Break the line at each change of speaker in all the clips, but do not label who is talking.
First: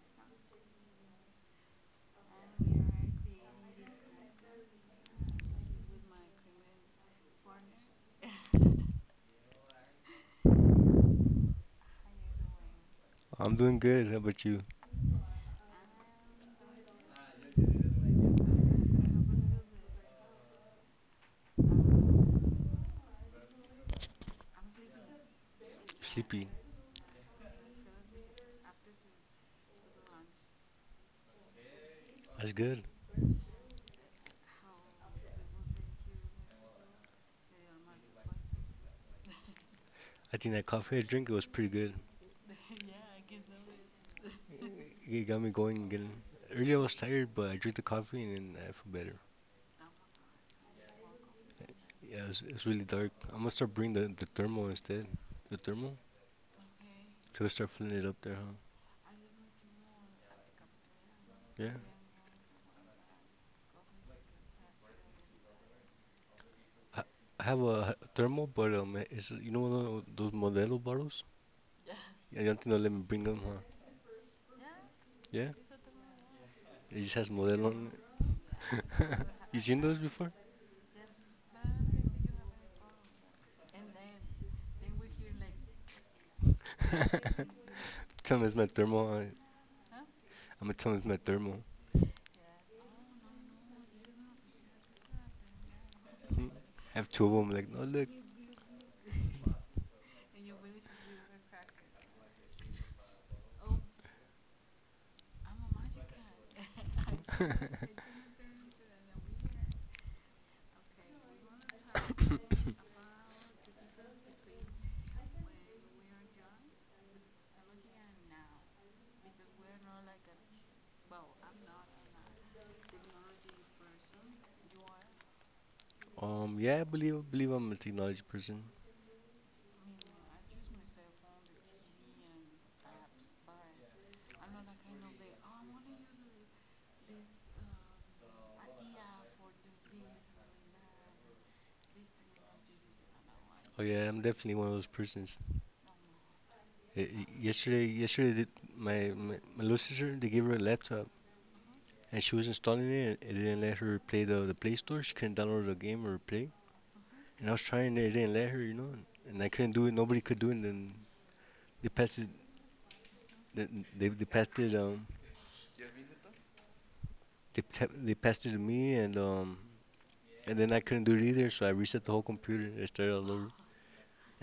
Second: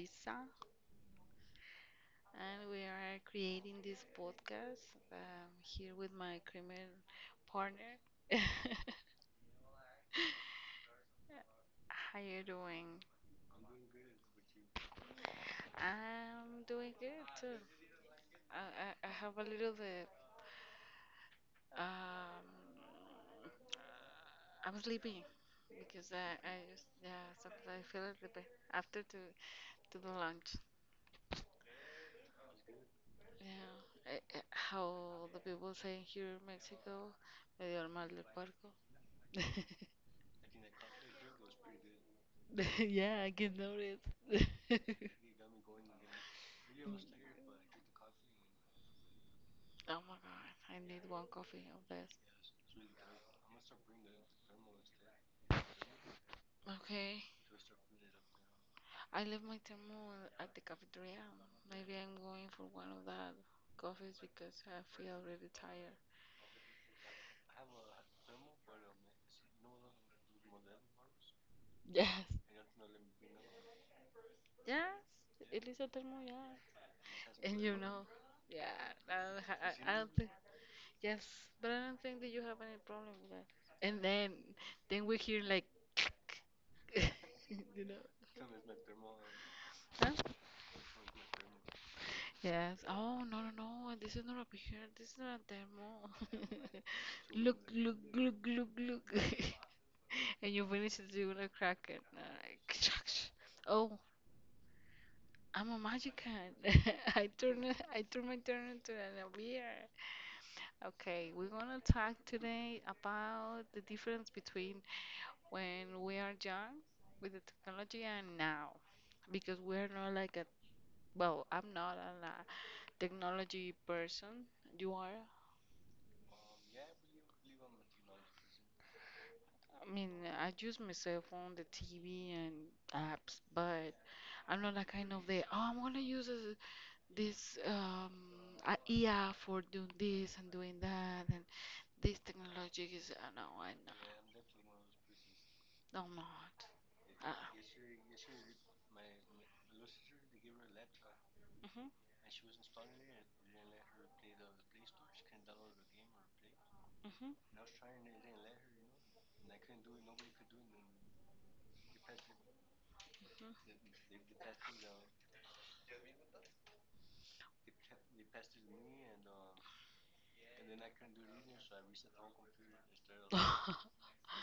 Teresa, and we are creating this podcast here with my criminal partner. How you doing?
I'm doing good. How about you?
I'm doing good too. I have a little bit. Um, I'm sleepy because I,
Sleepy.
I just yeah sometimes I feel a little bit after to the lunch.
That's good.
Yeah, how the people say here in Mexico, medio mal del puerco.
I think that coffee I drank it was pretty good.
Yeah, I can notice.
It got me going again. Earlier I was tired, but I drank the coffee and then I feel better.
Oh my god, I need one coffee of this.
Yeah, it's really dark. I'm gonna start bringing the thermal instead. The thermal?
Okay,
So I start filling it up there, huh?
I left my thermal at the cafeteria.
Yeah.
Maybe I'm going for one of that coffees because I feel really tired.
I, I have a thermal, but it's those Modelo bottles?
Yes,
Yeah, I don't think they'll let me bring them, huh?
yes,
Yeah.
it is a thermal, yeah.
It just has
And
Modelo
you
on
know,
it.
yeah,
You seen
I
those
don't
before?
think, yes, but I don't think that you have any problem with that. And then we hear like, you know,
Tell them it's my thermal.
huh?
I'm gonna tell them it's my thermal.
Yes. Oh, no, no, no. This is not a picture. This is not a demo.
Mhm. Have two of them.
Look,
Like, no,
look,
look.
look, look, look. And you finish it, you're gonna crack it. And I'm like, oh, I'm a magician. I turn it, I turn my turn into a beer. Okay, we're gonna talk today about the difference between when we are young with the technology and now. Because we're not like a, well, I'm not a technology person. You are?
Yeah, I believe I'm a technology person.
I mean, I use my cell phone, the TV, and apps, but I'm not that kind of the, oh, I'm gonna use this, this um, a IA for doing this and doing that, and this technology is, no, I
Oh yeah, I'm definitely one of those persons.
no, I'm not. Uh,
Yesterday, did my, my little sister they gave her a laptop,
mm-hmm, mm-hmm,
and she was installing it and it didn't let her play the Play Store. She couldn't download a game or play.
mm-hmm.
And I was trying it, it didn't let her, you know. And I couldn't do it. Nobody could do it. And then they passed it. They they passed it. They they passed it to me, and. And then I couldn't do it either, so I reset the whole computer and I started all over.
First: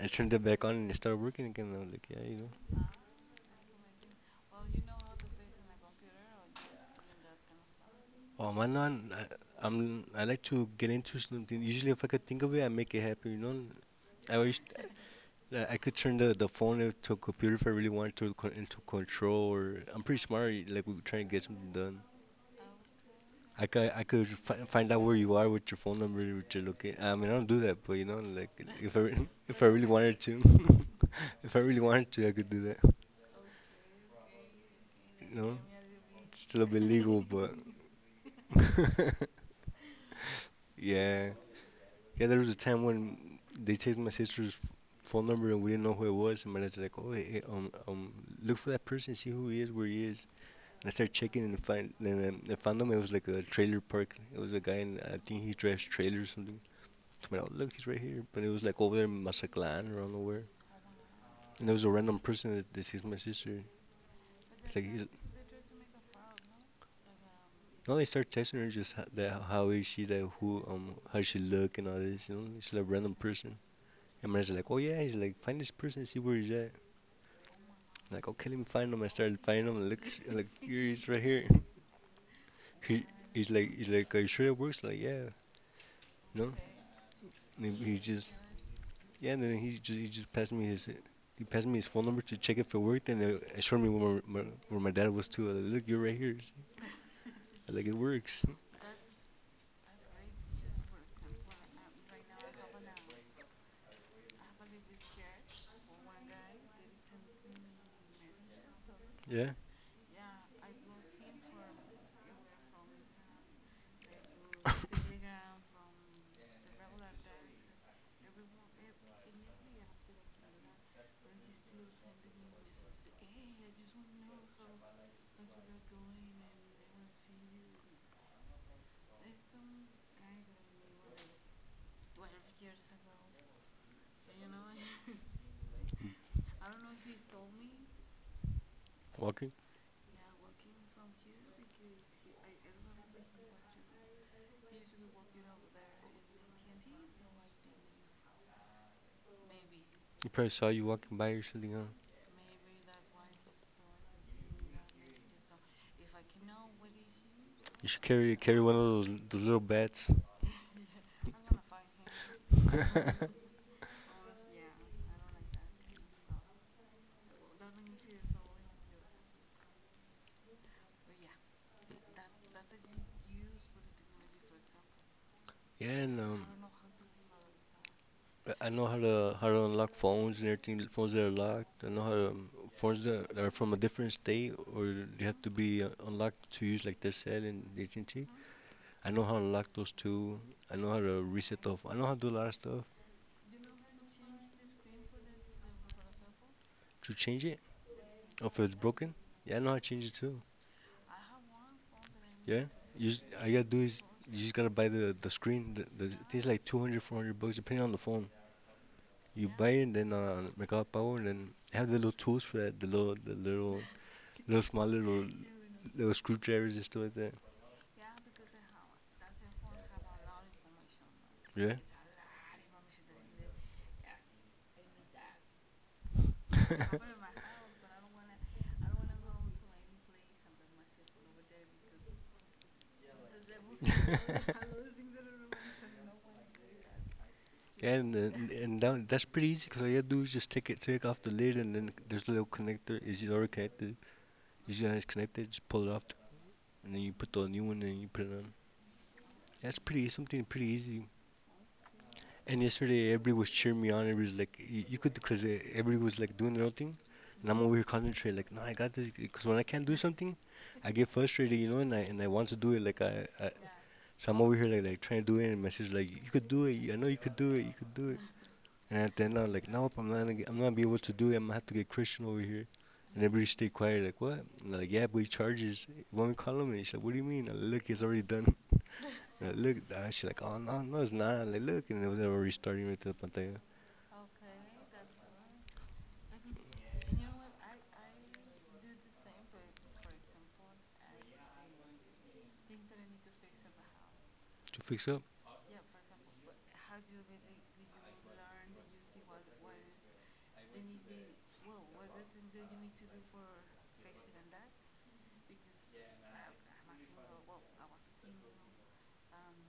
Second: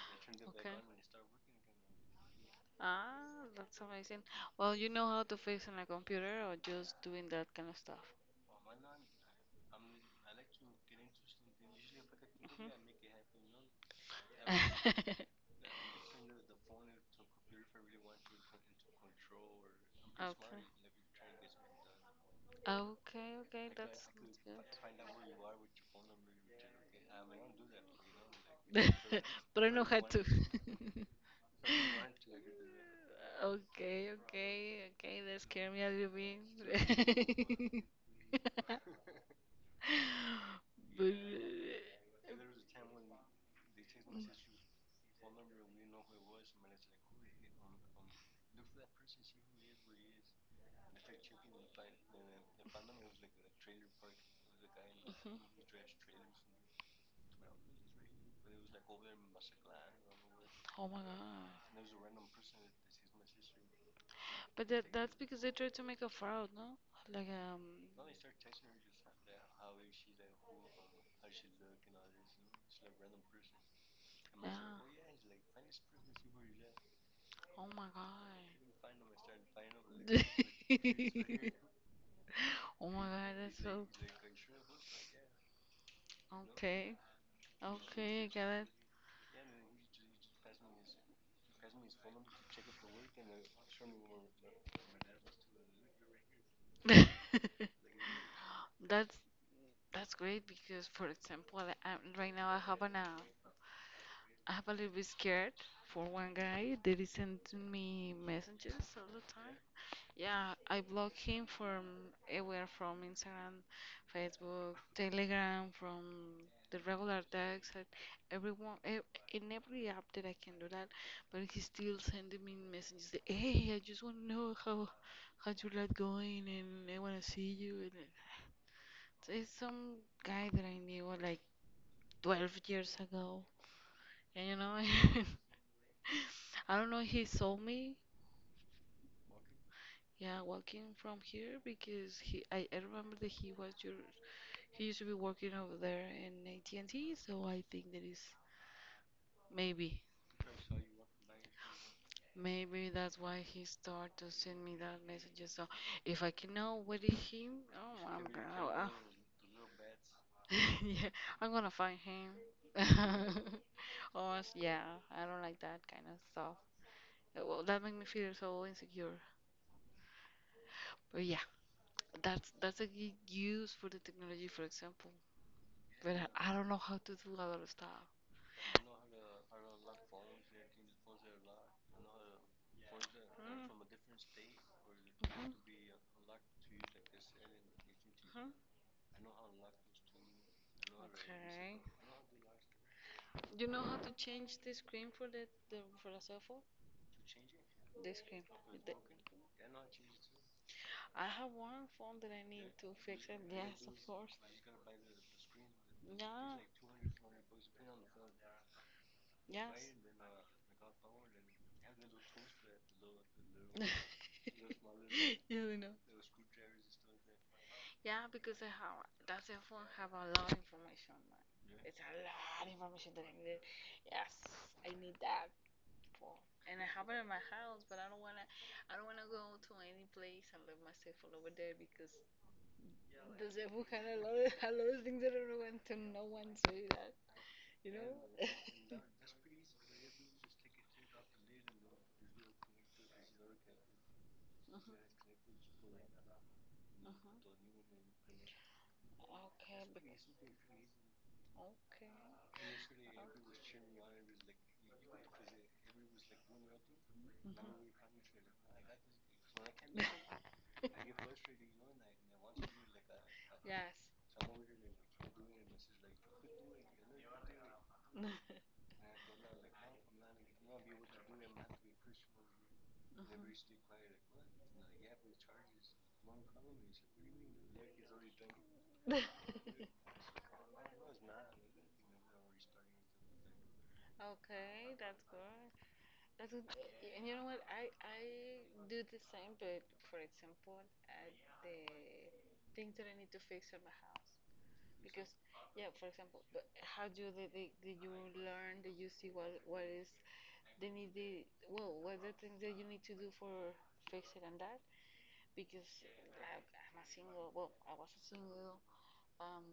I turned it back on
Okay.
and it started working again. I was like, yeah, you know.
Ah, that's amazing. Well, you know how to fix on a computer or just doing that kind of stuff?
Oh man, I'm I like to get into
Mhm.
something. Usually, if I could think of it, I make it happen. You know, I wish I could turn the phone into a computer if I really wanted to into control. Or I'm pretty smart.
Okay.
Like we were trying to get something done.
Okay, okay,
I could
that's
find out where
good.
you are with your phone number, with your location. I mean, I don't do that, but you know, like if I re- if
but
I
I know
really
how
wanted
to.
to, if I really wanted to, I could do that.
Okay, okay, okay,
You
that
know,
scared me a little bit.
it's a little bit illegal, but
but,
yeah. Yeah, there was a time when they chased my
uh,
sister's phone number and we didn't know who it was. And my dad's like, "Oh, hey, look for that person, see who he is, where he is." And I started checking and find and I found him. It was like a trailer park. It was a guy, and I
hmm.
think he dressed trailer or something. So I'm like, "Oh, look, he's right here." But it was like over there in Mazatlan or I don't know where.
Oh my
And there
god.
was a random person that chased my sister.
But
It's like
that
he's,
that's because they tried to make a fraud, no? Like
no, they start texting her just ho- that how is she, that who, how she look and all this. You know, it's like a random person. And my
yeah.
dad's like, "Oh yeah," he's like, "Find this person, see where he's at."
Oh my god.
Like, okay, let me find him. I started finding him. Look, here he's right here.
oh my
He
god,
he's
that's
like
so
are you sure it works? Like, yeah, no.
okay.
And he
Okay, I
just
get
yeah. And then he just passed me his he passed me his phone number to check if it worked, and it showed me where where my dad was too. Like, look, you're right here.
it.
Like, it works.
that's that's great because for example right now I have an I have a little bit scared for one guy that is sending me messages all the
Yeah,
time. Yeah, I block him from everywhere from Instagram, Facebook, Telegram, from the regular text, and everyone, ev- in every app that I can do that. But he's still sending me messages. That, hey, I just want to know how how's your life going, and I want to see you. And so it's some guy that I knew like 12 years ago, and you know. I don't know. He saw me,
walking.
yeah, walking from here because he. I remember that he was your. He used to be working over there in AT&T, so I think that is maybe,
He probably saw you walking by or something, huh?
maybe that's why he started to send me that message. So if I can know what is him,
You
oh,
should
I'm
carry
gonna.
one of those little bats.
Yeah, I'm gonna find him. Oh, yeah, I don't like that kind of stuff. Well, that makes me feel so insecure. But yeah. That's a good use for the technology, for example.
Yeah,
But
and
I don't know how to do a lot of stuff.
I know how to unlock phones and everything. Phones that are locked. I know how to phones that are from a different
Mm.
state or they have to
Mhm.
be unlocked to use, like they said in AT&T.
Mhm.
I know how to unlock those too. I know how to reset the.
Okay.
I know how to do a lot of stuff
You know how to change the screen for the for a cell phone?
to change it.
The screen.
Or if it's
The-
broken, yeah, I know how to change it too.
I have one phone that I
Yeah,
need to
you just,
fix it.
all you gotta do
Yes, of
is
course.
you just gotta buy the screen. The thing's like 200, $400 depending on the phone. You
Yeah.
buy it and then Mercado Pago and then they have the little tools for that. The
Yes.
little little small little
you know.
those screwdrivers and stuff like that.
Yeah, because I have that cell phone have a lot of information, man.
Yeah.
It's a lot of information that I need. Yes, I need that phone, and I have it in my house. But I don't wanna go to any place and leave my cell phone over there because the cell phone had a lot of things that I don't want to no one say that, you
And
know.
that, that's pretty easy because all you do is just take it, take off the lid, and then there's a little connector. Is it already connected? Usually when it's connected, just pull it off,
Mhm.
and then
Uh
you put the new
huh.
one and you put it on.
Okay.
That's pretty
Because
something pretty easy. And
okay.
yesterday, everybody was cheering me on. Everybody was like, You could," because everybody was like doing their own thing, and
Mhm.
I'm over here concentrating. Like, no, I got this. Because when I can't do something, I get frustrated, you know, and I want to do it. Like I
Yes.
so I'm over here like trying to do it and my sister's like you could do it, I know you could do it, you could do it.
Mhm.
And at the end I'm like, nope, I'm not gonna be able to do it, I'm gonna have to get Christian over here. And everybody stay quiet, like what? And they're like, yeah, but he charges. When we call him and she's like, what do you mean? I'm like, look, it's already done. And I look she's like, oh no, no it's not. I'm like look, and it was already starting right to the pantalla.
Okay, that's good. That's good. And you know what? I do the same, but for example, at the things that I need to fix in my house.
To fix up,
Because, yeah, for example, but how do did you learn? Did you see what is the need? The, well, what the things that you need to do for fixing and that? Because I'm a single. Well, I was a single. Um,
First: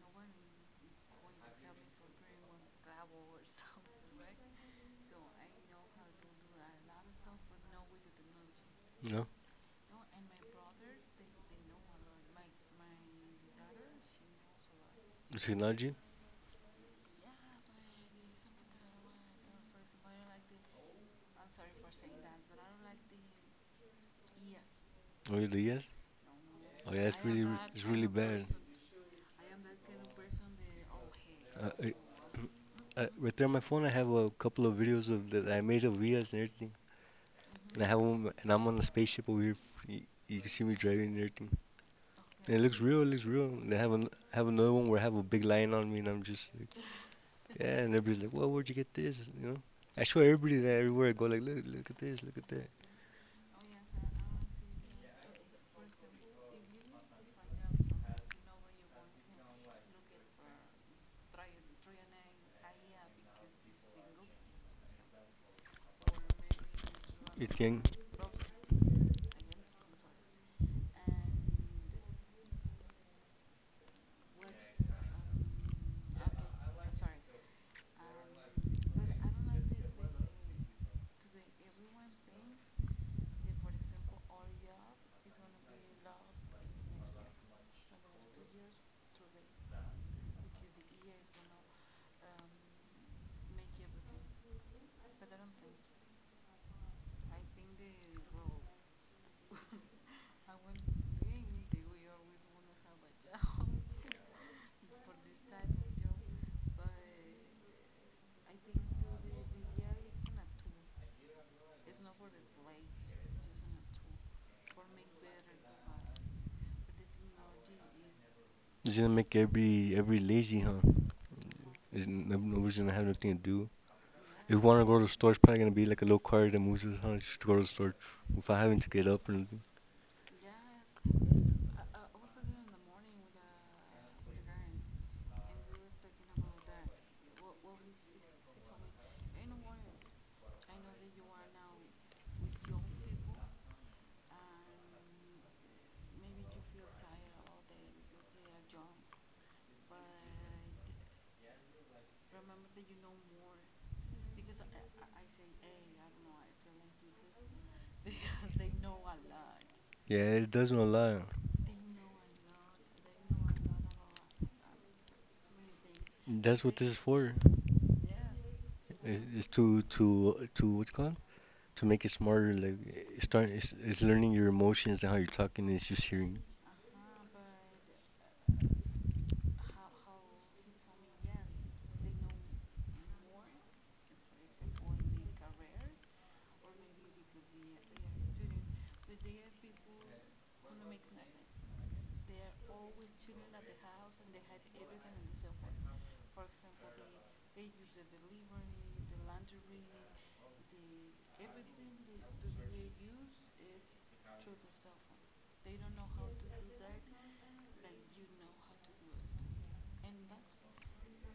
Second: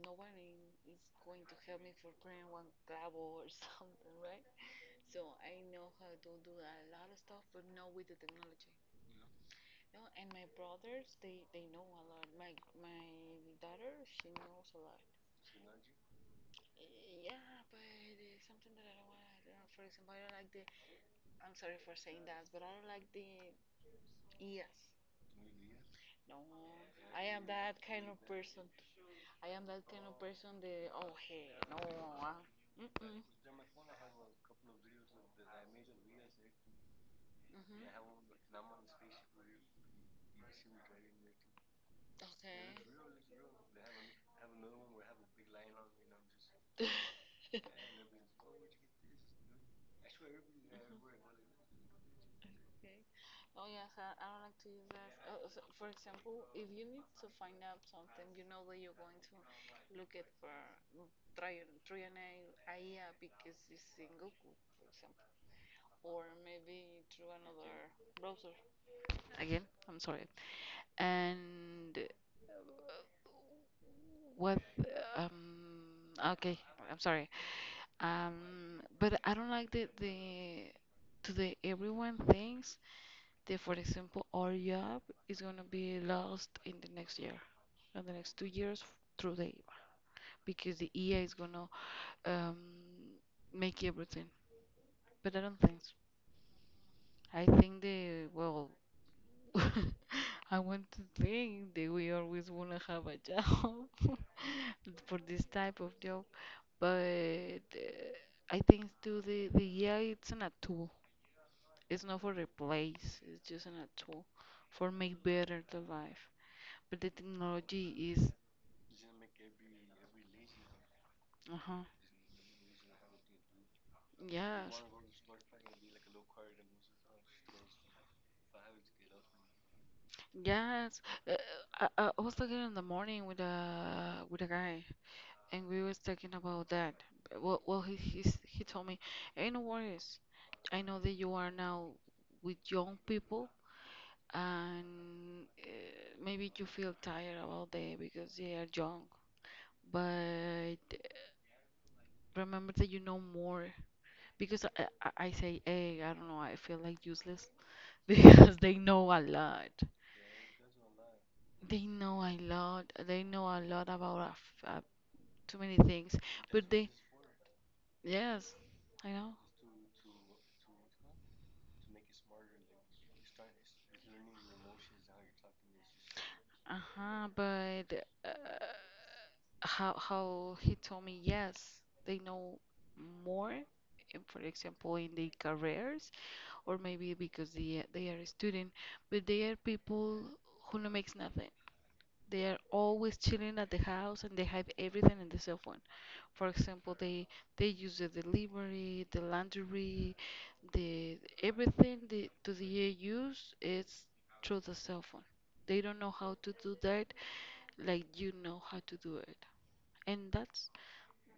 no one in- is going to help me for praying one clavo or something, right? So I know how to do a lot of stuff, but not with the technology.
you know?
No, and my brothers, they know a lot. My daughter, she knows a lot.
The technology.
Yeah, but it's something that I don't want. I don't know. For example, I don't like the. I'm sorry for saying that, but I don't like the ears.
Oh yeah, yes.
No,
Oh yeah,
I am that
it's
kind
really
of
bad.
person. I am that kind of person. The oh hey,
Uh,
no,
I,
mm-mm.
right there on my phone I have a couple of videos of that I made of Vias and everything. And I have one, and
Mhm.
I'm on a spaceship over here. You, you can see me driving and everything. And it
Okay.
looks real. It looks real. And have another one where I have a big lion on me, and I'm just like, yeah. And everybody's like, well, where'd you get this? You know. I show everybody that everywhere I go. Like, look, look at this, look at that.
okay. Oh yes, I don't like to use that. Oh, so for example, if you need to find out something, you know that you're going to look it for Triana Aia because it's in Google, for example, or maybe through
You
another
think
browser. Again, I'm sorry. And what? Okay, I'm sorry. But I don't like the today everyone thinks the for example our job is gonna be lost in the next year in the next 2 years through the AI because the AI is gonna um, make everything but I don't think so. I think the well I want to think that we always wanna have a job for this type of job but I think too the AI it's not a tool it's not for replace it's just an a tool for make better the life. But the technology is,
it's gonna make every lazy, huh?
uh-huh,
Is nobody's gonna have nothing to do. If you
yes.
wanna go to the store, it's probably gonna be like a little car that moves us, huh? Just to go to the store without having to get up and everything.
Yes, uh, I I was talking in the morning with a guy, and we was talking about that. He told me, "Hey, no worries. I know that you are now with young people, and maybe you feel tired about that because they are young. But remember that you know more. Because I say, hey, I don't know. I feel like useless. because they know a lot.
Yeah, it doesn't a lot.
They know a lot. They know a lot about a too many things.
That's
But
what
they,
this is for.
yes, I
Is
know.
is to what's it called to make it smarter. Like it start is learning your emotions and how you're talking. And it's just hearing.
Uh-huh, but uh, how he told me yes, they know more. For example, in their careers, or maybe because they are a student, but they are people who no makes nothing. They are always chilling at the house and they have everything in the cell phone. For example, they use the delivery, the laundry, the everything they do they use is through the cell phone. They don't know how to do that like you know how to do it. And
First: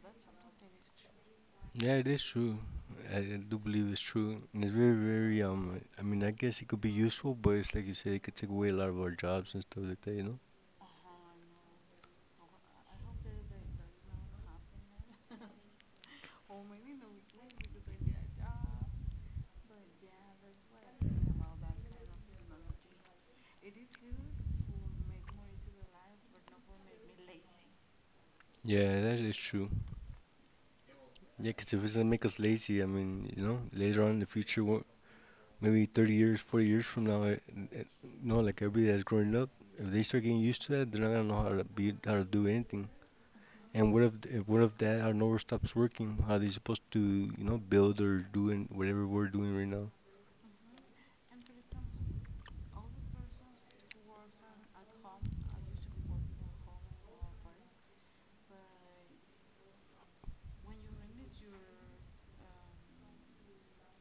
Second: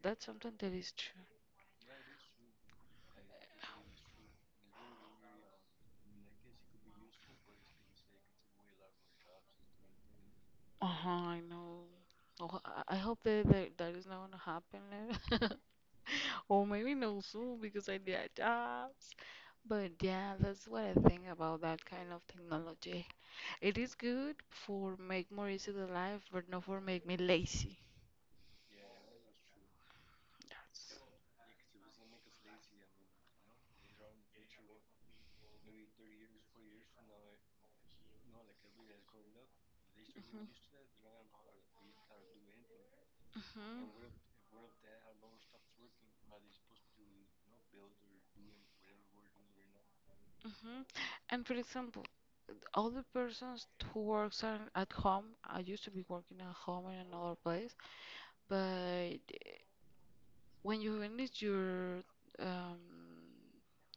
that's something that is true.
Yeah, it is true. I do believe it's true, and it's very I mean, I guess it could be useful, but it's like you said, it could take away a lot of our jobs and stuff like that. You know.
Uh-huh, I know. Oh, I hope that that is not gonna happen. Or maybe no soon because I did jobs. But yeah, that's what I think about that kind of technology. It is good for make more easy the life, but not for make me lazy.
Yeah, that is true.
Yes.
Yeah, 'cause if it's gonna make us lazy, I mean, you know, later on in the future, maybe 30 years, 40 years from now, you know, like everybody that's growing up, if they start getting
Mhm.
used to that, they're not gonna know how to be how to do anything.
Mhm.
And what if what if that our network stops working? How are they supposed to you know build or doing whatever we're doing right now?
Mhm. And for example, all the persons who works on, at home, I used to be working at home in another place, but when you finish your um,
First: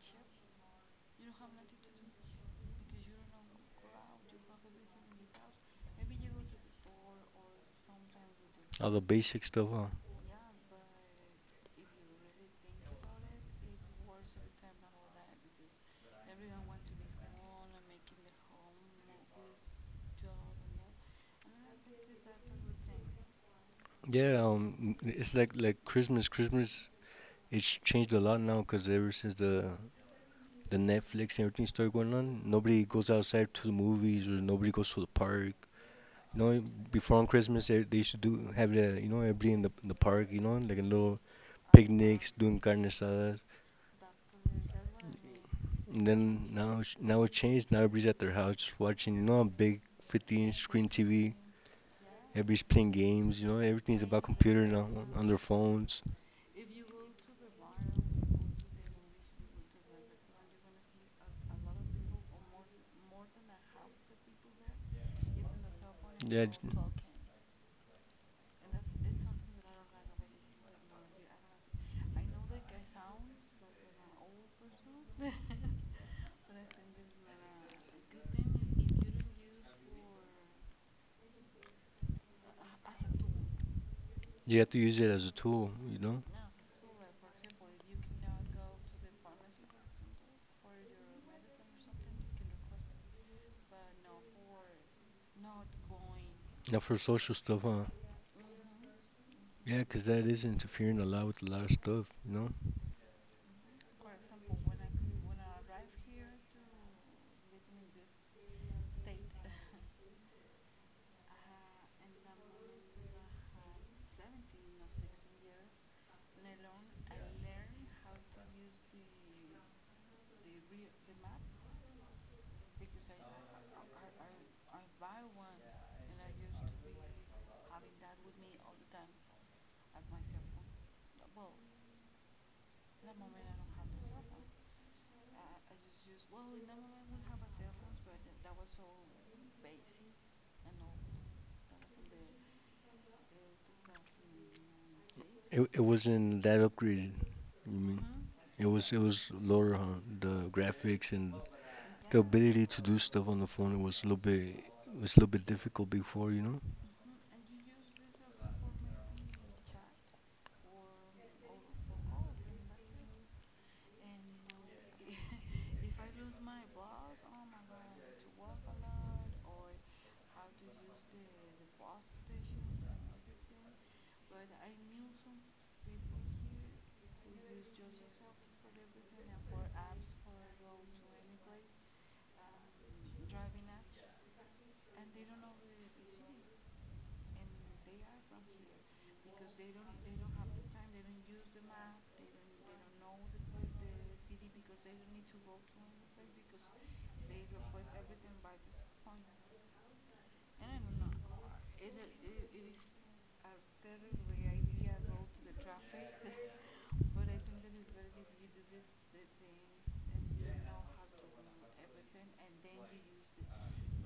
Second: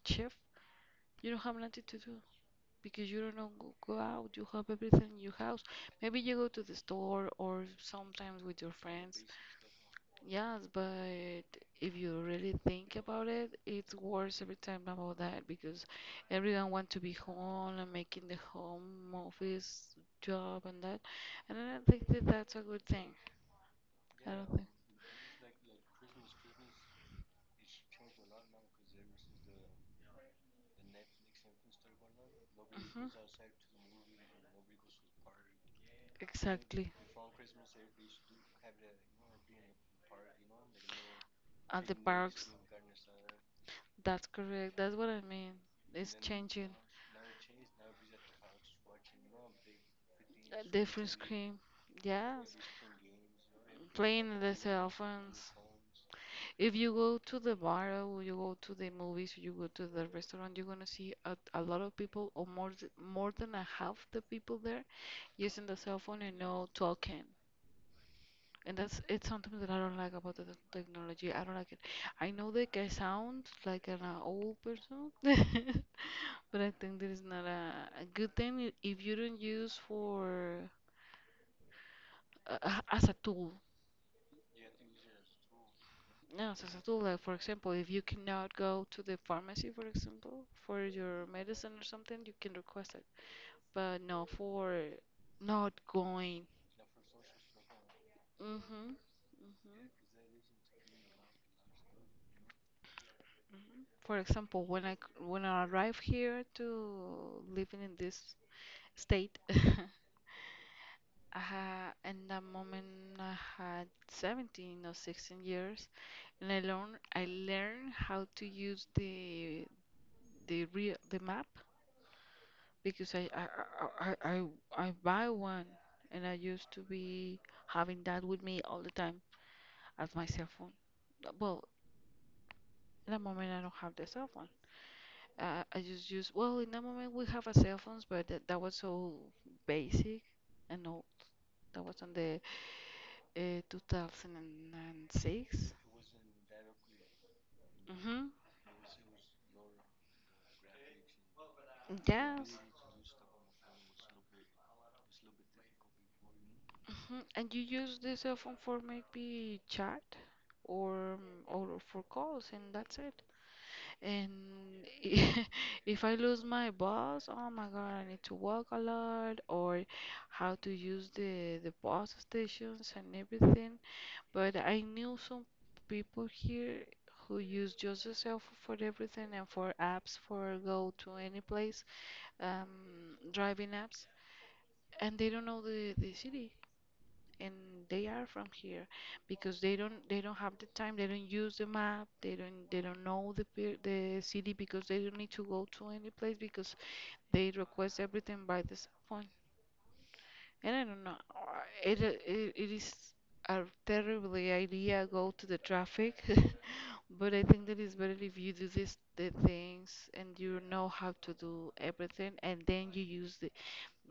shift, you don't have nothing to do because you don't know, go go out. You have everything in your house. Maybe you go to the store or sometimes with your
All the
friends.
basic stuff, huh?
Yes, but if you really think about it, it's worse every time about that because everyone want to be home and making the home office job and that, and I don't think that that's a good thing. I
Yeah,
don't think.
it's like Christmas. Christmas it's changed a lot now because ever since the Netflix and everything started going on, nobody
Hmm.
goes outside to the movies or nobody goes to the park. You know,
Exactly.
before on Christmas they used to do have the you know everybody in the park. You know, like a little
At the
picnics,
parks.
doing carne asadas.
That's correct. That's what I mean.
And
It's
then
changing.
now, now it changed. Now everybody's at their house just watching, you know, a big 15 inch
A
screen
different
TV.
screen. Yes.
Everybody's playing games, you know, everything's about
Playing the
computer now
cell
on their
phones.
phones.
If you go to the bar or you go to the movies, you go to the restaurant, you're gonna see a lot of people or more than a half the people there using the cell phone and
Yeah,
no talking. And that's it's something that I don't like about the technology. I don't like it. I know that I sound like an old person, but I think that is not a good thing if you don't use for as a tool.
you have to use it as a tool, you know,
No, as a tool. Like for example, if you cannot go to the pharmacy, for example, for your medicine or something, you can request it. But no, for not going.
not for social stuff, huh?
Mhm.
Yeah,
Mhm.
'cause that is interfering a lot with a lot of stuff, you know.
For example, when when I arrived here to living in this state, I ha in that moment I had 17 or 16 years, and I learned how to use the real the map because I buy one and I used to be having that with me all the time as my cell phone. Well, in that moment I don't have the cell phone. I just use, well, in that moment we have a cell phones, but that was so basic and old. That was on the
It
2006.
it wasn't that upgraded. I mean,
Mm-hmm.
it was lower, huh? The graphics and the
Yes.
ability to do stuff on the phone was a little bit was a little bit difficult before, you know.
And you use the cell phone for maybe chat or or for calls, and that's it. And if I lose my boss, oh my God, I need to walk a lot or how to use the bus stations and everything. But I knew some people here who use just the cell phone for everything and for apps for go to any place, driving apps, and they don't know the city and they are from here because they don't have the time, they don't use the map, they don't know the city because they don't need to go to any place because they request everything by the cell phone. And I don't know. It it is a terrible idea go to the traffic. But I think that it's better if you do this the things and you know how to do everything and then you use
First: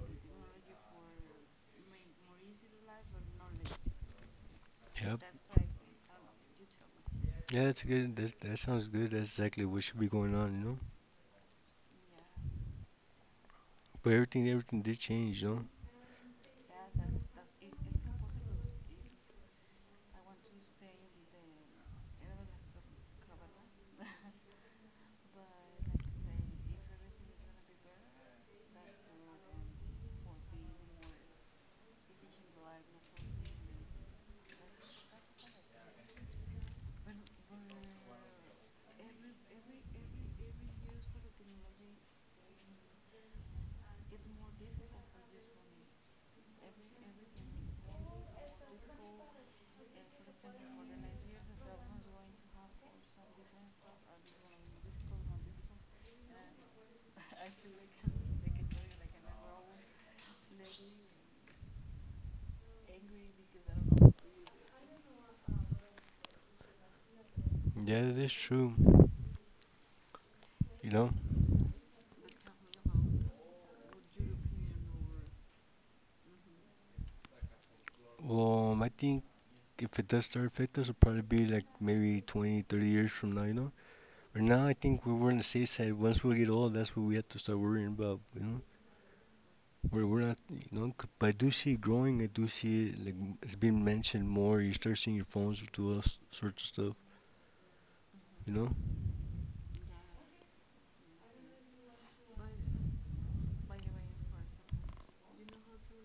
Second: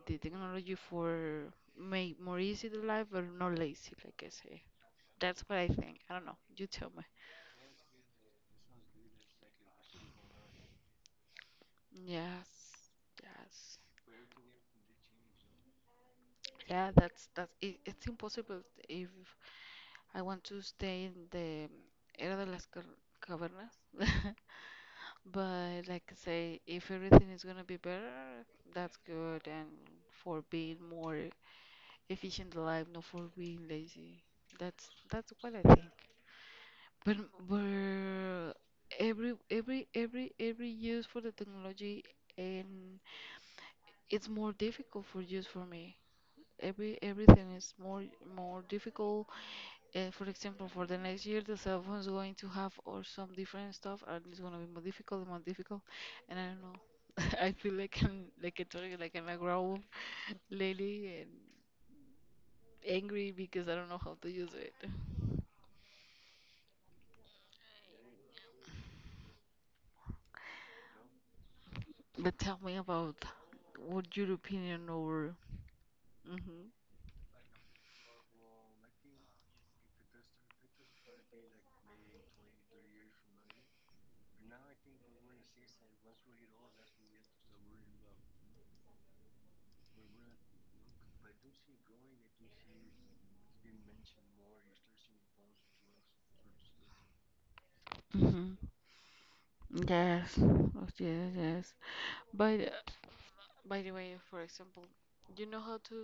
the technology for make more easy the life, but not lazy, like I say.
Yep.
That's what I think. I don't know. You tell me.
Yeah, that's good. That sounds good. That's exactly what should be going on, you know.
Yes, yes.
But everything did change, you know.
Yeah, that's it, it's impossible if I want to stay in the era de las cavernas. But like I say, if everything is gonna be better, that's good. And for being more efficient in life, not for being lazy. That's what I think. But but every every use for the technology, and it's more difficult for just for me. Everything is more difficult. For example, for the next year, the cell phone is going to have or some different stuff, and it's gonna be more difficult. And I don't know. I feel like I told you, like I'm a grown up lady and angry because I don't know how to use it.
Yeah, that is true. You know.
But tell me about what your opinion over. hmm
I think if it does start to affect us, it'll probably be like maybe 20, 30 years from now, you know. Right now, I think we were on the safe side. Once we get old, that's what we have to start worrying about, you know. We're not, you know. 'Cause but I do see it growing. I do see it like it's being mentioned more. You start seeing your phones do all sorts of stuff,
hmm
you know.
Yes, yes. But by the way, for example, you know how to,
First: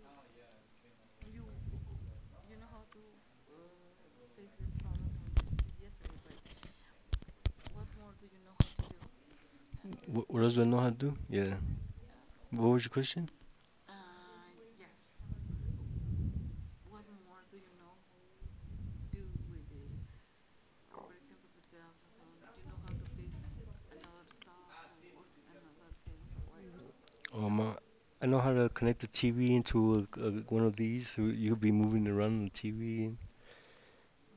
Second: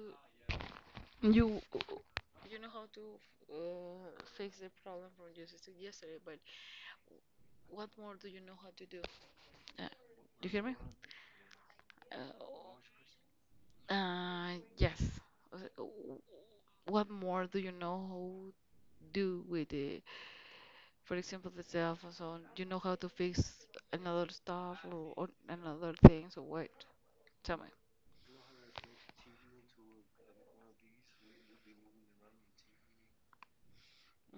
You you know how to uh, fix the problem from just yesterday, but what more do you know how to do? Uh,
What
do you
else do
hear
I
me?
know how to do? Yeah. What was your question?
Uh, yes. Uh, w- What more do you know how do with the, for example, the cell phone? So on? You know how to fix another stuff, or another thing. So what? Tell
Um,
me.
uh, I know how to connect the TV into one of these, so you'll be moving around the TV.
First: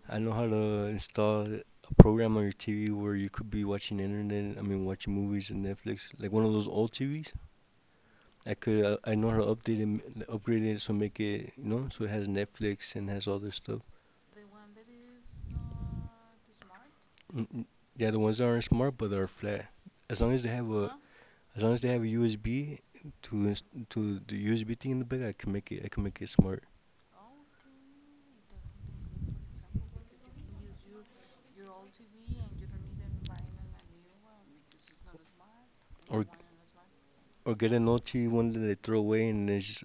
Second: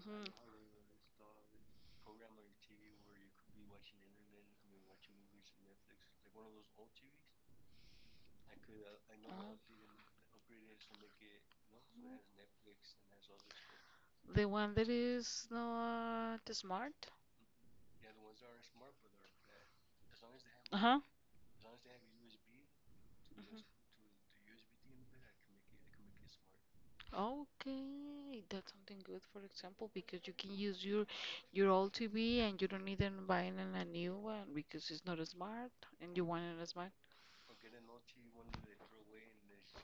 I know how to install a program on your TV where you could be watching internet. I mean, watching movies and Netflix, like one of those old TVs. I could, I know how to update it, upgrade it, so make it, you know, so it has
Hmm.
Netflix and has all this stuff.
The one that is not smart?
Mm, mm. Yeah, the ones that aren't smart but are flat. As long as they have
Uh-huh.
as long as they have a USB to
Mhm.
ins- to the USB thing in the back, I can make it. I can make it smart.
Okay, that's something good, for example, because you can use your old TV and you don't need to buy a new one because it's not smart and
Or
you want it smart.
Or get an TV one that they throw away and then just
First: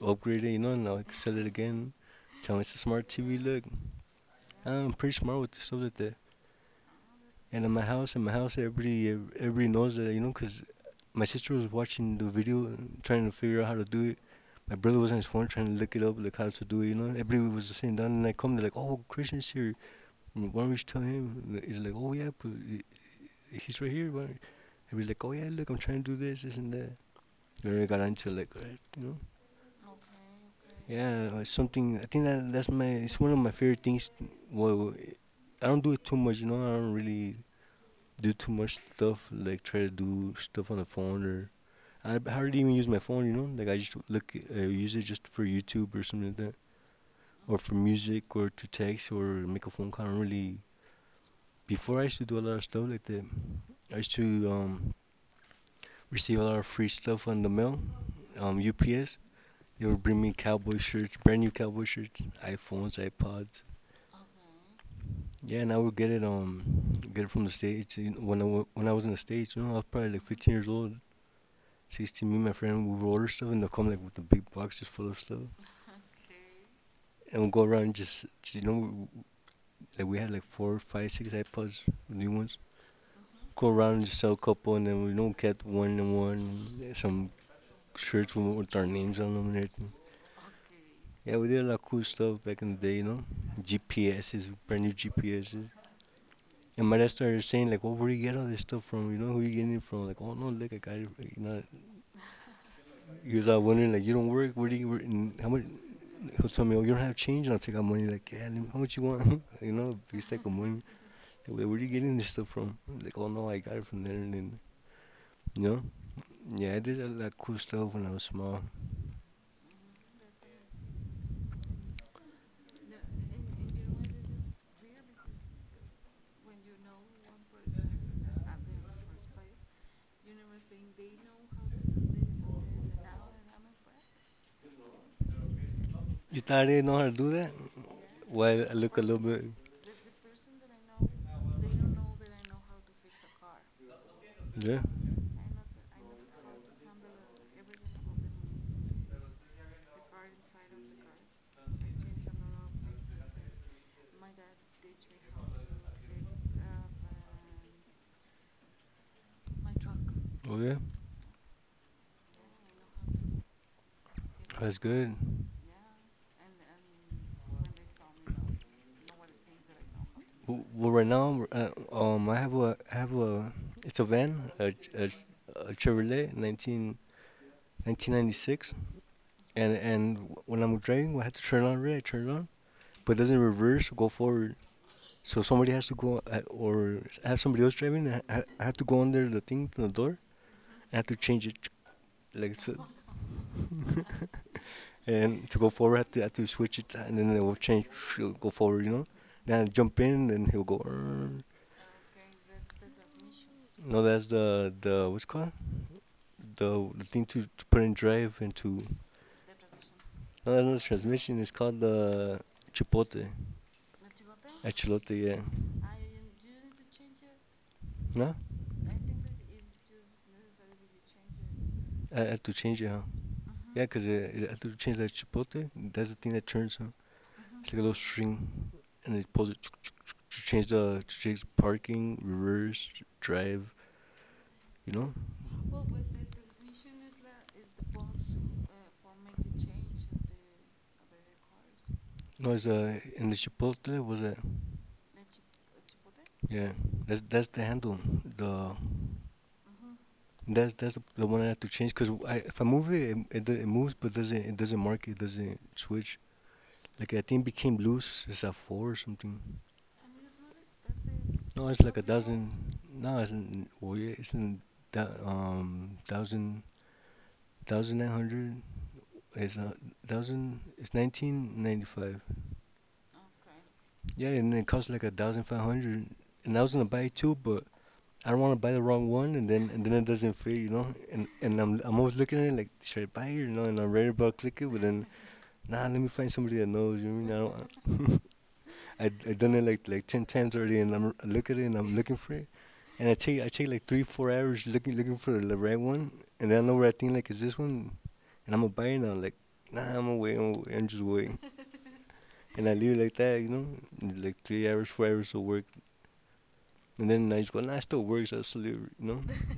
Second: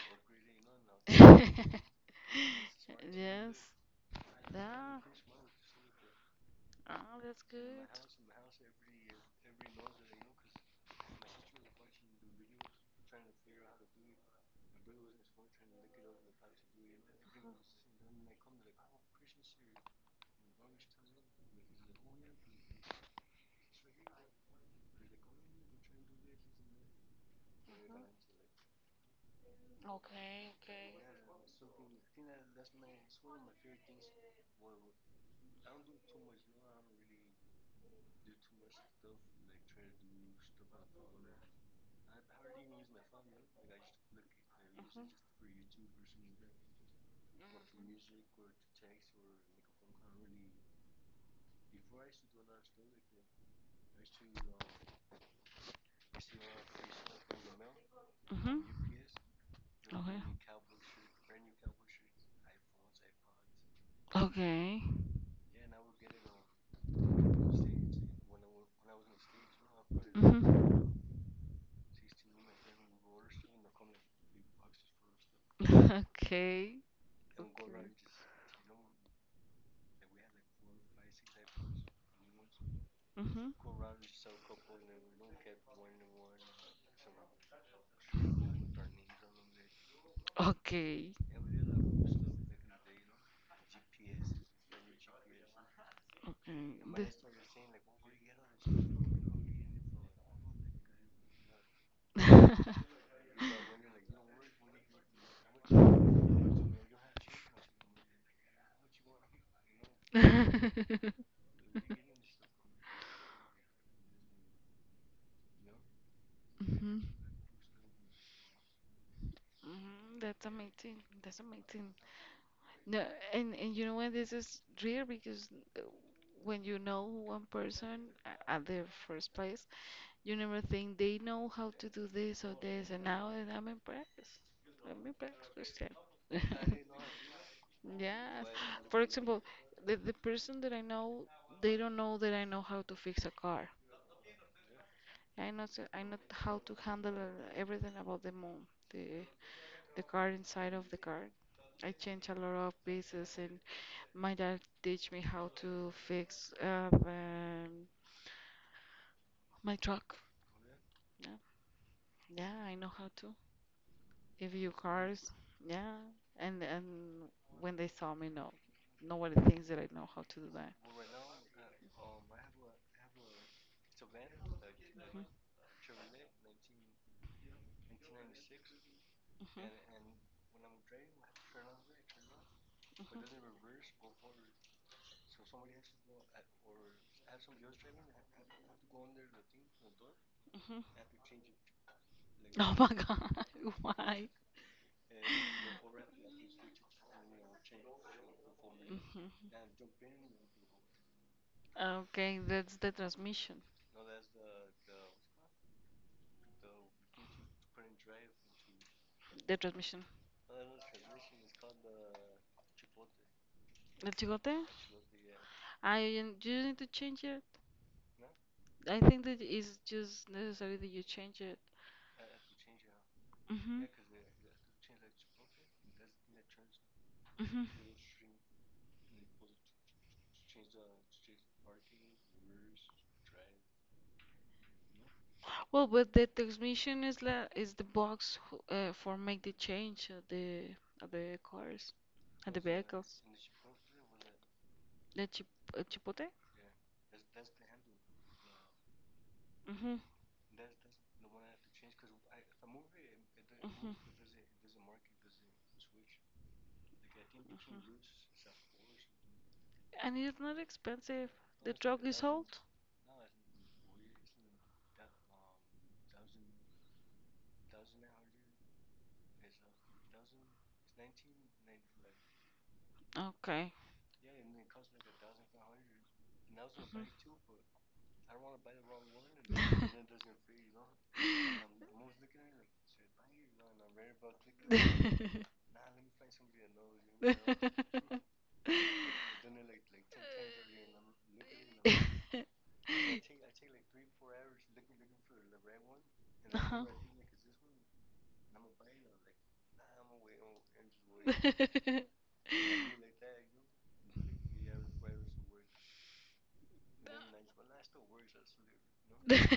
upgrade it, you know, and I can sell it again. Tell me it's a smart TV.
Yes.
Look, I'm
Yeah.
pretty smart with stuff like that.
Oh, that's
And in my
good.
house, in my house, everybody knows that, you know, 'cause my sister was watching the video and trying to figure out how to do it. My brother was on his phone trying to look it up, like how to do it, you know. Everybody was sitting down, and I come, they're like, "Oh, Christian's here. Why don't we just tell him?" And he's like, "Oh yeah, but he's right here. Why don't—" Everybody's like, "Oh yeah, look, I'm trying to do this, this and that." Then we got into like, uh, you know.
Okay, okay.
Yeah, like something. I think that that's my. It's one of my favorite things. Well, I don't do it too much. You know, I don't really do too much stuff, like try to do stuff on the phone, or I hardly even use my phone. You know, like I just look, use it just for YouTube or something like that, or for music or to text or make a phone call. I don't really. Before I used to do a lot of stuff like that. I used to um receive a lot of free stuff on the mail,
Mhm. Mm-hmm.
UPS. They would bring me cowboy shirts, brand new cowboy shirts, iPhones, iPods.
Okay. Okay.
Yeah, and I would get it from the States. You know, when I was in the States, you know, I was probably like 15 years
Mm-hmm.
old, 16. Me and my friend, we would order stuff, and they'll come like with the big box just full of stuff,
Okay.
and we'll go around,
Okay.
and just you know like we had like four, five, six iPods, new ones.
Mm-hmm.
Go around and just sell a couple, and then we you know get one and one, and some shirts with our names on them and everything.
Okay.
Yeah, we did a lot of cool stuff back in the day, you know. GPSs, brand new GPSs. And my
Okay.
dad started saying like, "Well, where do you get all this stuff from? You know, who you getting it from?" Like, "Oh no, look, I got it." You know,
The-
he was out wondering like, "You don't work? Where do you work? And how much?" He'll tell me, "Oh, you don't have change?" And I'll take out money. Like, "Yeah, let me, how much you want?" You know, please take the money. Like, where are you getting this stuff from?" Like, "Oh no, I got it from there." And then, you know, yeah, I
Mhm.
did a lot of cool stuff when I was small.
Mhm, that's amazing. That's amazing. No, and you know what? This is rare because uh, when you know one person at their first place, you never think they know how to do this or this. And now that I'm impressed. I'm impressed, Christian.
You thought I didn't know how to do that?
Yes.
Well, I look
For
a little
example,
bit.
the person that I know, they don't know that I know how to fix a car.
Yeah.
I know how to handle everything about the moon, the car inside of the car. I change a lot of pieces, and my dad teach me how to fix my truck.
Oh yeah,
Yeah, yeah, I know how to. If you
that's good.
cars, yeah, and when they saw me, no, nobody thinks that I know how to do that.
Well, right now, I have a, it's a van, a Chevrolet 19, 1996,
Mhm,
and when I'm driving, I have to turn on red, I turn it on, but it doesn't
mhm,
reverse or go forward. So somebody has to go, have somebody else driving, and I have to go under the thing, the door.
mhm.
I have to change it, like
Oh
so,
my God, why?
and to go forward, I have to switch it, and then it will change, it'll go forward, you know.
Mhm.
Then I jump in, and he'll go, "Err."
Okay, that's the transmission.
No, that's the what's it called the thing to put in drive and to
The transmission.
no, that's not the transmission. It's called the chipote,
El chicote?
echelote. Yeah,
I You you need to change it.
no,
I think that it's just necessary that you change it.
I had to change it. Huh?
Mhm.
Yeah, because I had to change that chipote. That's the thing that turns. Huh?
Mhm.
It's like a little string, and it pulls it to change the to change parking, reverse, drive. You know,
Well, but the transmission is la is the box for make the change of the cars
no,
and the
it's
vehicles.
in the chipotle was that
The chipote.
yeah. That's the handle. The
Mhm.
that's the one I have to change because I, if I move it, it
Mhm.
moves,
Mhm.
but doesn't it doesn't mark it, doesn't switch. Like I think became loose. It's a four or something.
And it's not expensive.
No,
The
it's like a
truck is
dozen.
old.
No, it's n- well, yeah, it's in that thousand nine hundred. It's a thousand. It's 1995.
Okay.
Yeah, and it costs like 1,500. And I was gonna buy
Mhm.
two, but I don't want to buy the wrong one, and then it doesn't fit, you know. And I'm always looking at it like should I buy it, you know? And I'm right about to click it, but then nah, let me find somebody that knows. You know what I mean? I don't. I done it like 10 times already, and I'm I look at it and I'm looking for it. And I take like 3 or 4 hours looking for the right one, and then I know where
Uh-huh.
I think like is this one, and I'ma buy it. And I'm like, nah, I'm gonna wait, I'm just waiting. And I leave it like that, you know, and like 3 hours, 4 hours of work, and then I just go, nah, it still works, I still leave, it," you know.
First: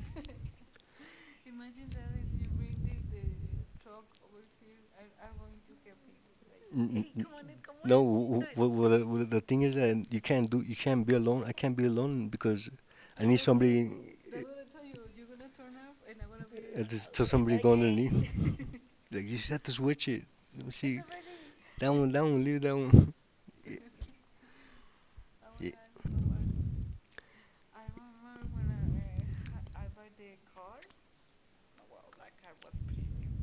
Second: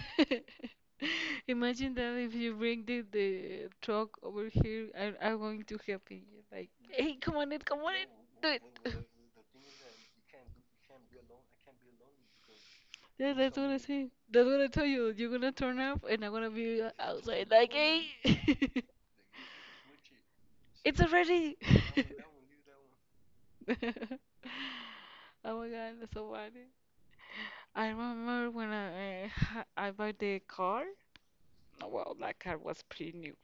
Imagine that if you bring the truck over here, I, I'm going to help you. Like,
Mm, mm,
hey,
mm.
come on
No,
it, do
well,
it.
the, the thing is that you can't do, you can't be alone. I can't be alone because I
Yeah,
need
that's what
somebody
I say.
that's
That's what I tell you. You're gonna turn up, and I'm gonna be
to like,
outside
somebody like, go
like, hey,
underneath. Like, you just have to switch it. Let me it's
it's
see.
already.
Down, down, leave down. Y-
Oh my god, that's so funny. I remember when I bought the car. No, well, that car was pretty new,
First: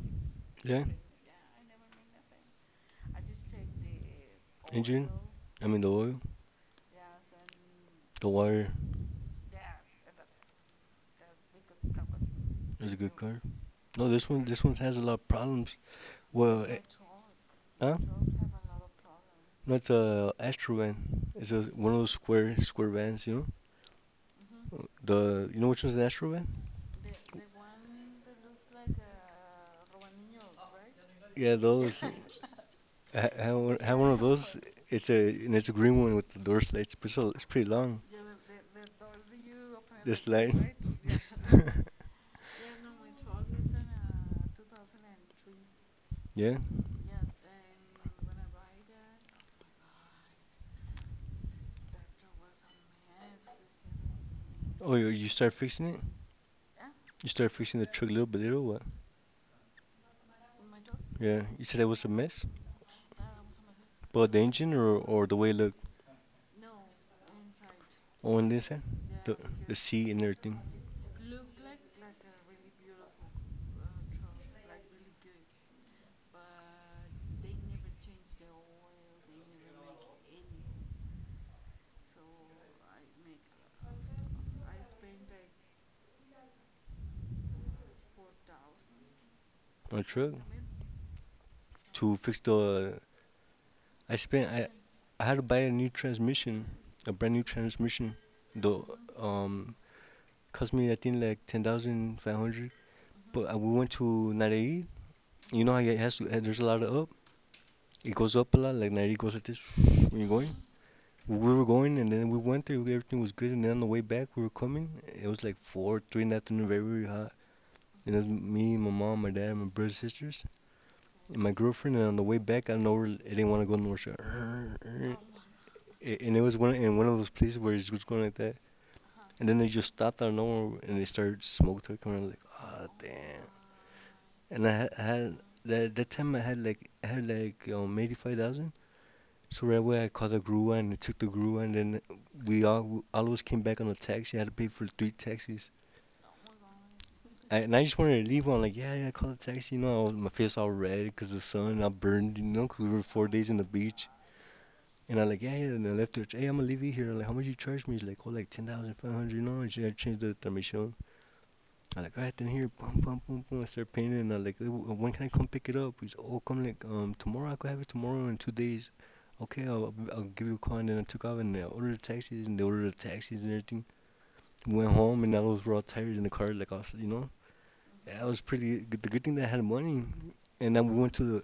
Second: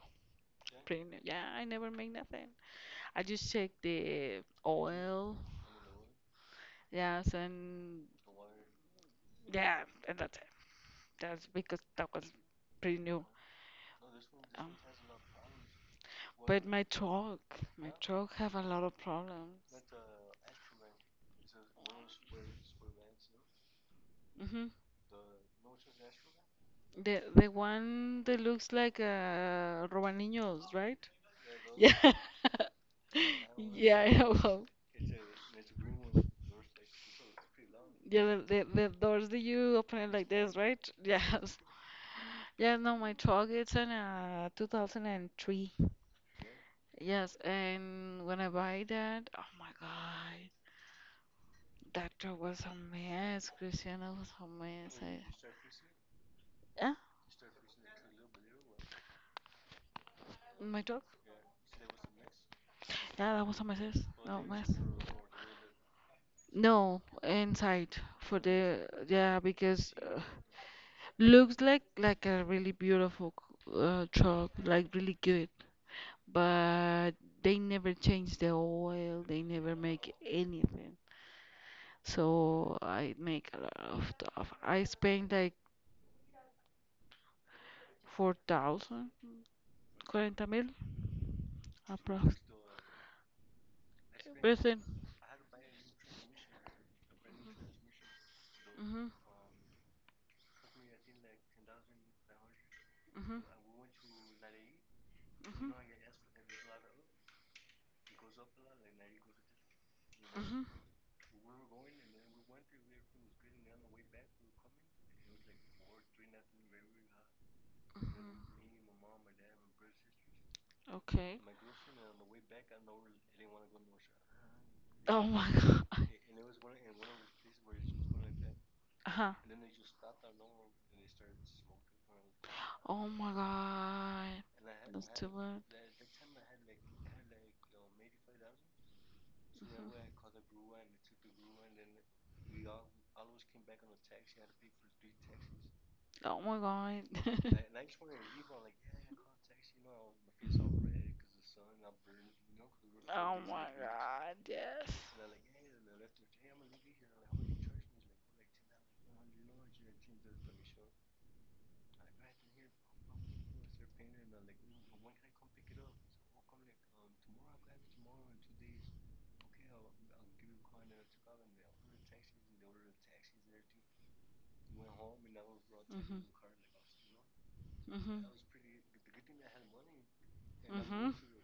Yeah,
pretty new. Yeah, I never made nothing. I just checked the
engine.
oil.
I mean, the oil.
Yes, and
The wire.
yeah, and that's it. That's because that was
Is a
pretty
good
new.
car. No, this one
Um,
has a lot of problems.
But
Well, eh,
my
huh?
truck have a lot of problems.
Not the Astro van. It's a, one of those square vans, you know?
Hmm.
The you know which one's an Astro van?
The one that looks like a Robaniños, right?
Yeah,
Yeah.
those. I have
Yeah, I
one of
know.
those.
Well,
It's a and it's a green one with the door slide. It's pretty long.
yeah, the doors that you open it
The
like this,
slide.
right? Yes. Yeah, no, my truck it's in 2003.
Yeah.
Yes, and when I buy that, oh my God, that truck was a mess, Cristiano was a
Oh,
mess.
you, you start fixing it.
Yeah,
You start fixing the truck little by little. What?
my truck.
Yeah. You said that was a mess.
Yeah, that was on my sis.
But the engine or the way it looked
No, inside for
on this inside,
the,
the
yeah,
the
because
seat and everything
looks like a really beautiful truck, like really good, but they never change the oil. They never make anything. So I make a lot of stuff. I spend like 4,000,
on the truck
cuarenta mil,
to fix
approx.
the. I spent
Everything.
I had to buy a new transmission, a brand new transmission. The
Mm-hmm,
um cost me I think like 10,500.
mm-hmm.
But we went to Narei. You know
Mhm.
how it has to, there's a lot of up. It goes up a lot, like Narei goes like this when you're going.
Mhm.
We were going and then we went there, everything was good. And then on the way back, we were coming. It was like 4, 3 in the afternoon, very, very hot. And it was
Mhm.
me, my mom, my dad, my brothers, sisters, and
Okay.
my girlfriend. And on the way back, I didn't want to go north, so,
Oh my god.
and it was one in one of those places where it was going like that.
Uh-huh.
And then they just stopped out of nowhere, and they started smoke coming. I was like, ah,
Oh my
damn.
god.
And
That's too
had
bad.
that that time I had like 85,000. So right away I called the
Mhm.
grua, and I took the grua, and then we all of us came back on the taxi. I had to pay for 3 taxis.
Oh my god.
I, and I just wanted to leave. I'm like, yeah, yeah, I called the taxi. You know, I was, my face all red because the sun. I burned, you know, 'cause we were four
Oh
days in the
my
beach.
god. Yes.
And I'm like, yeah, yeah. And I left her. Hey, I'm gonna leave you here. I'm like, how much you charge me? He's like, oh, like 10,500. You know, and she had changed the thermation. I'm like, alright, then here, boom, boom, boom, boom. I start painting, and I'm like, when can I come pick it up? He's, oh, come like tomorrow. I could have it tomorrow in 2 days. Okay, I'll give you a call. And then I took off, and I ordered the taxis, and they ordered the taxis and everything. Went home, and I was real tired
Mhm.
in the car. Like I was, you know, I
Mhm.
was pretty. The good thing that I had money, and then we
Mm-hmm.
went to the,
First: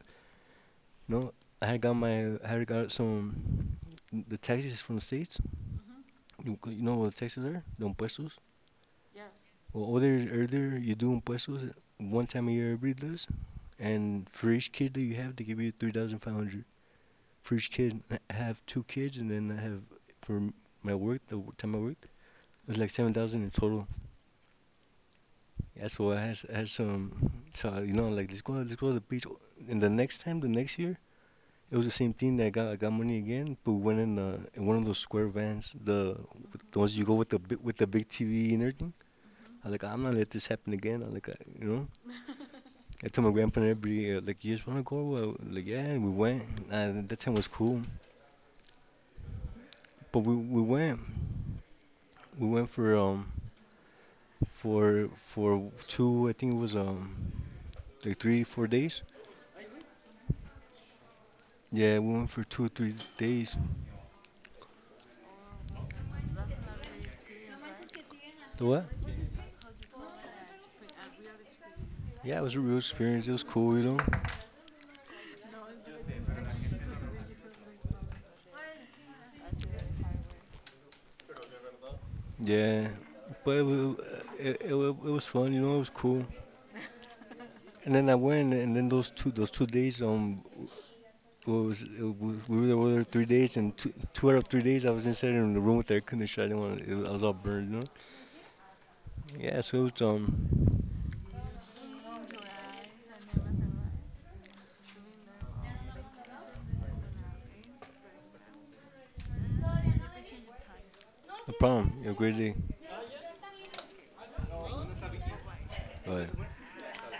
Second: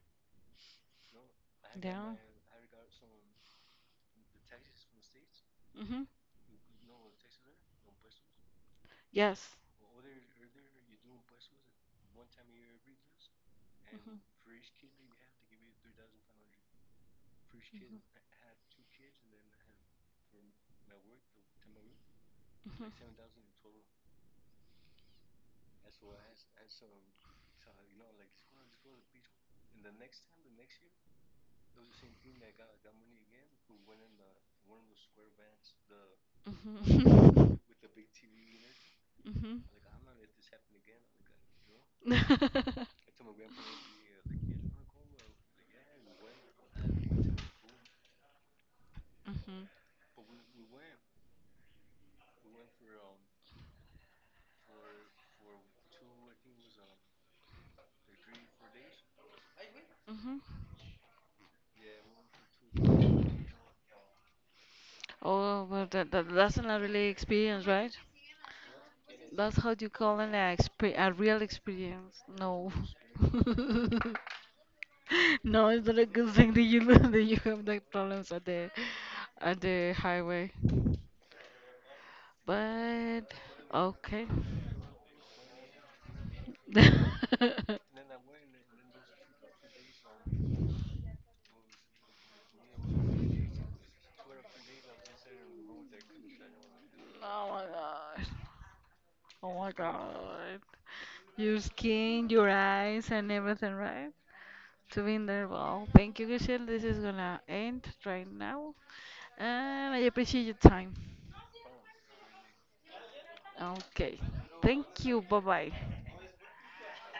you know,
Yeah.
I had got some the taxis from the states.
Mm-hmm.
You know what the taxes are? The impuestos.
Yes.
Well, over there earlier, you do impuestos 1 time a year. Everybody does. And for
Mm-hmm.
each kid that you have, they give you 3,500. For each kid, I have 2 kids, and then I have for my work, the time I worked, it was like seven
Mm-hmm.
thousand in total. Yeah, so I had, I had some, so you know, like let's go to the beach. And the next time, the next year, it was the same thing. That I got money again, but we went in the in one of those square vans, the ones
Mm-hmm.
you go
Mhm.
with the big TV and everything. I like, I'm not let this happen again. I like, I, you know,
Mhm.
I told my grandpa and everybody, like, you just wanna go? Like, yeah, and we went. And that time was cool.
Mhm.
But we went for for two I think it was like 3 or 4 days.
Mhm.
Yeah, we went for 2 or 3 days.
Oh, well, that, that that's not really experience, right?
The what?
That's how you call an exp a real experience.
Yeah, it was a
No.
real experience. It was cool, you know.
No, it's not a good thing that you that you have that problems at the highway.
Yeah,
But
but it was,
okay.
it was fun, you know. It was cool. And then I went, and then those 2 days what was it, we were there 3 days, and two out of 3 days I was inside in the room with the air conditioner. I didn't want to, I was all
Oh my
burned, you know.
god. Oh
Yeah,
my
so it was
god. Your skin, your eyes, and everything, right? To be in there. Well, thank you, Giselle. This is gonna end right now. And I appreciate your time.
no problem. It was a great day,
Okay. Thank you. Bye bye.
but